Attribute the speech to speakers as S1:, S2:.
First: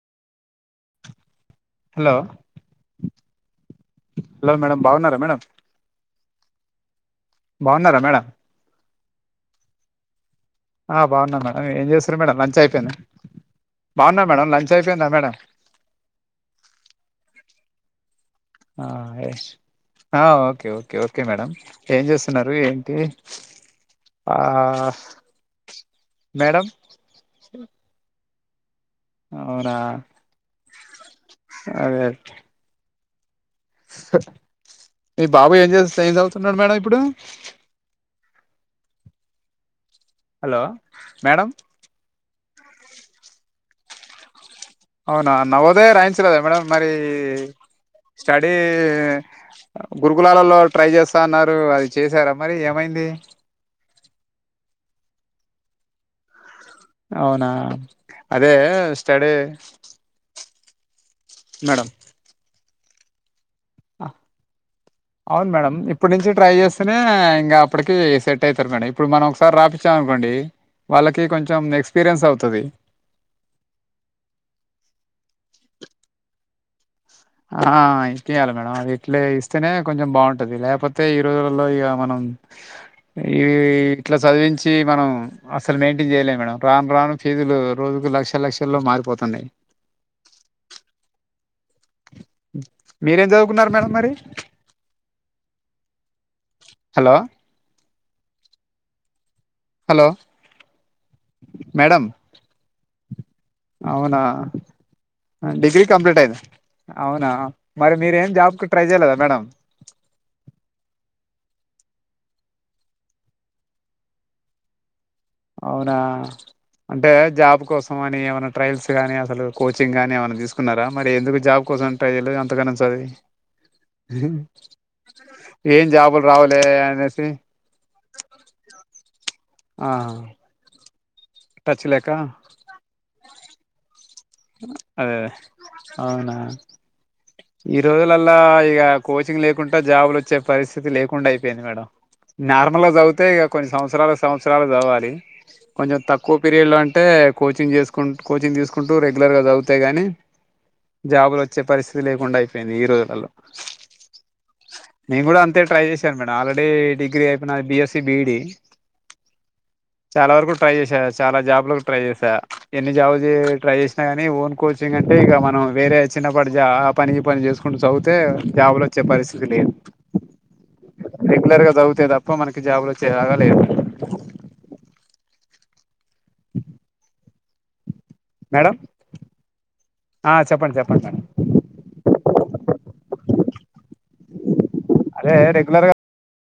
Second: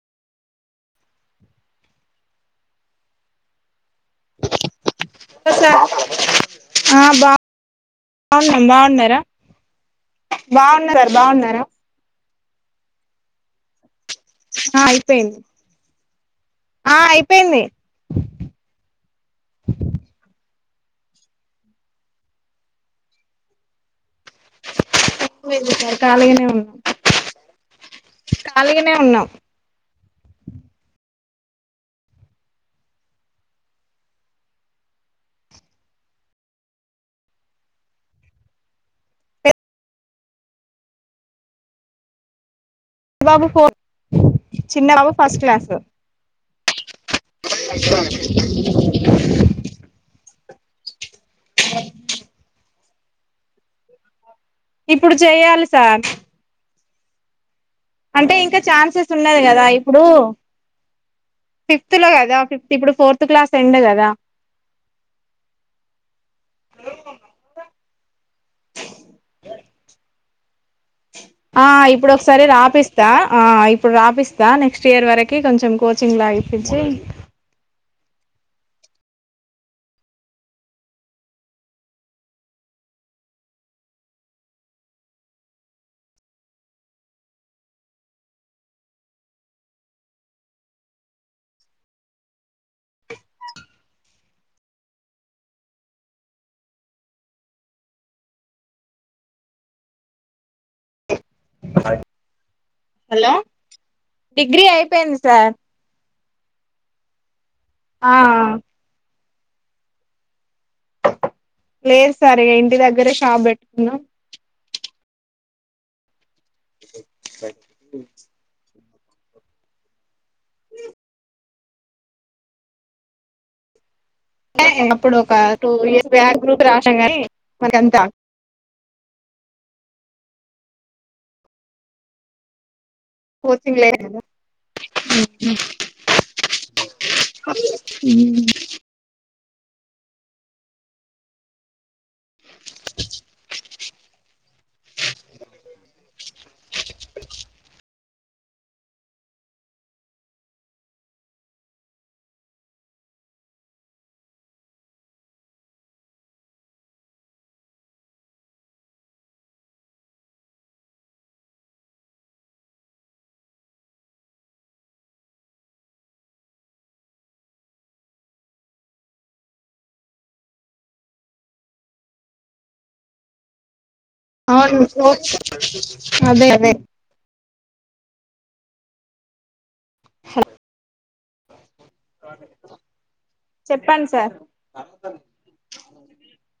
S1: Hello! Hello, madam.
S2: ఆహ్! ఆ,
S1: బాగున్నారా మేడం
S2: బాగున్నం. బాగున్నారా? రా.
S1: ఆ, బాగున్నాను మేడమ్, ఏం చేస్తురు మేడమ్? లంచ్ అయిపోయిందా? బాగున్నా, మేడమ్. లంచ్
S2: ఆ
S1: అయిపోయిందా, మేడమ్?
S2: అయిపోయింది ఆ అయిపోయింది
S1: ఆ, యస్. ఆ, ఓకే, ఓకే, ఓకే మేడమ్. ఏం చేస్తున్నారు? ఏంటి? ఆహ్,
S2: సార్ ఖాళీగానే ఉన్నాం
S1: మేడమ్.
S2: ఖాళీగానే. ఉన్నాం
S1: అవునా? అదే, అదే. హా, మీ బాబు ఏం చేస్ ఏం చదువుతున్నాడు. మేడమ్ ఇప్పుడు?
S2: పెద్ద
S1: హలో, మేడమ్.
S2: మా బాబు ఫోర్త్. చిన్న బాబు
S1: అవునా?
S2: ఫస్ట్ క్లాస్
S1: నవోదయ రాయించలేదా మేడమ్, మరీ? స్టడీ, గురుకులాలలో. ట్రై జేస్తా అన్నారు. అది జేసారా మరి? ఏమైంది?
S2: ఇప్పుడు జేయాలి, సార్?
S1: అవునా?
S2: అంటే
S1: అదే
S2: ఇంకా ఛాన్సెస్
S1: స్టడీ? మేడం
S2: ఫిఫ్త్‌లో గదా? ఫిఫ్త్‌ ఇప్పుడు ఫోర్త్ క్లాస్. ఎండ్ కదా
S1: అవును మేడమ్, ఇప్పటినుంచి ట్రై జేస్తేనే ఇగ అప్పటికి సెట్ అయితది. సెట్ అయితరు మేడమ్, ఇప్పుడు మనం ఒకసారి రాపించామనుకోండి.
S2: ఆహ్, ఇప్పుడు ఒకసారి రాపిస్తా. ఆహ్, ఇప్పుడు రాపిస్తా. నెక్స్ట్ ఇయర్ వరకి కొంచెం కోచింగ్ లాగ్. ఇప్పించి.
S1: ఆహ్, ఇప్పియ్యాలి మేడమ్. అది ఇట్ల ఇస్తేనే కొంచెం బాగుంటది. లేకపోతే ఈ రోజులలో ఇగ మనం. ఉమ్మ్. ఇ ఇట్లా చదివించి మనం అసలు మెయింటైన్ చేయలేం మేడమ్. రాను రాను ఫీజులు రోజు ఇప్పుడు లక్షలు లక్షల్లో మారిపోతున్నయ్. మీరేం చదువుకున్నారు మేడమ్, మరి? హలో! హలో! మేడమ్.
S2: హలో
S1: అవునా?
S2: డిగ్రీ అయిపోయింది సార్
S1: డిగ్రీ కంప్లీట్ అయిందా? అవునా? మరి
S2: ఆ
S1: మీరేం జాబ్‌కి ట్రై చేయలేదా మేడమ్?
S2: లేదు సార్, ఇంటి దగ్గరే షాప్ పెట్టుకున్నా.
S1: అవునా? అంటే జాబ్ కోసం అని ఏమైనా ట్రయల్స్? ఊరికే గానీ, అసలు కోచింగ్ గానీ ఏమైనా తీసుకున్నారా మరి? ఎందుకు జాబ్ కోసం ట్రై చేయలేదు అంతగానం చదివి?
S2: అప్పుడు ఒక టూ
S1: ఏం
S2: ఇయర్స్
S1: జాబులు
S2: బ్యాక్
S1: రావ్ లే
S2: గ్రూప్ రాసాం గాని
S1: అనేసి
S2: మనకంతా
S1: ఆ టచ్ లేక
S2: కోచింగ్ లే గదా
S1: అదే అదే అవునా
S2: కదా
S1: ఈరోజులల్లా ఇగ కోచ్ చింగ్ లేకుండా జాబులు వచ్చే పరిస్థితి లేకుండా అయిపోయింది మేడం నార్మల్ గా చదివితే ఇగ కొన్ని సంవత్స సంవత్స సంవత్సరాలు చదవాలి కొంచెం తక్కువ పీరియడ్ లో అంటే కోచింగ్ జేసుకుంటు కోచింగ్ తీసుకుం టు రెగ్యులర్ గా జదువుతే గాని జాబులు వచ్చే పరిస్థితి లేకుండా అయిపోయింది ఈ రోజులల్లో నేను గూడా అంతే ట్రై చేశాను మేడం ఆల్రెడీ డిగ్రీ అయిపోయిన బిఎస్సి బీఈడి చాలా వరకు ట్రై చేసా చాలా జాబులకు ట్రై చేసా ఎన్ని జాబులు చే ట్రై చేసినా కానీ ఓన్ కోచింగ్ అంటే ఇగ మనం వేరే చిన్నపాటి ఆ పని ఈ పని చేసుకుంటూ చదివితే జాబులు వచ్చే పరిస్థితి లేదు రెగ్యులర్ గా చదివితే తప్ప మనకి జాబ్లు వచ్చే లాగాలేదు
S2: అవును అదే అదే
S1: మేడం ఆ చెప్పండి చెప్పండి మేడం
S2: చెప్పండి సార్
S1: అదే రెగ్యులర్ గా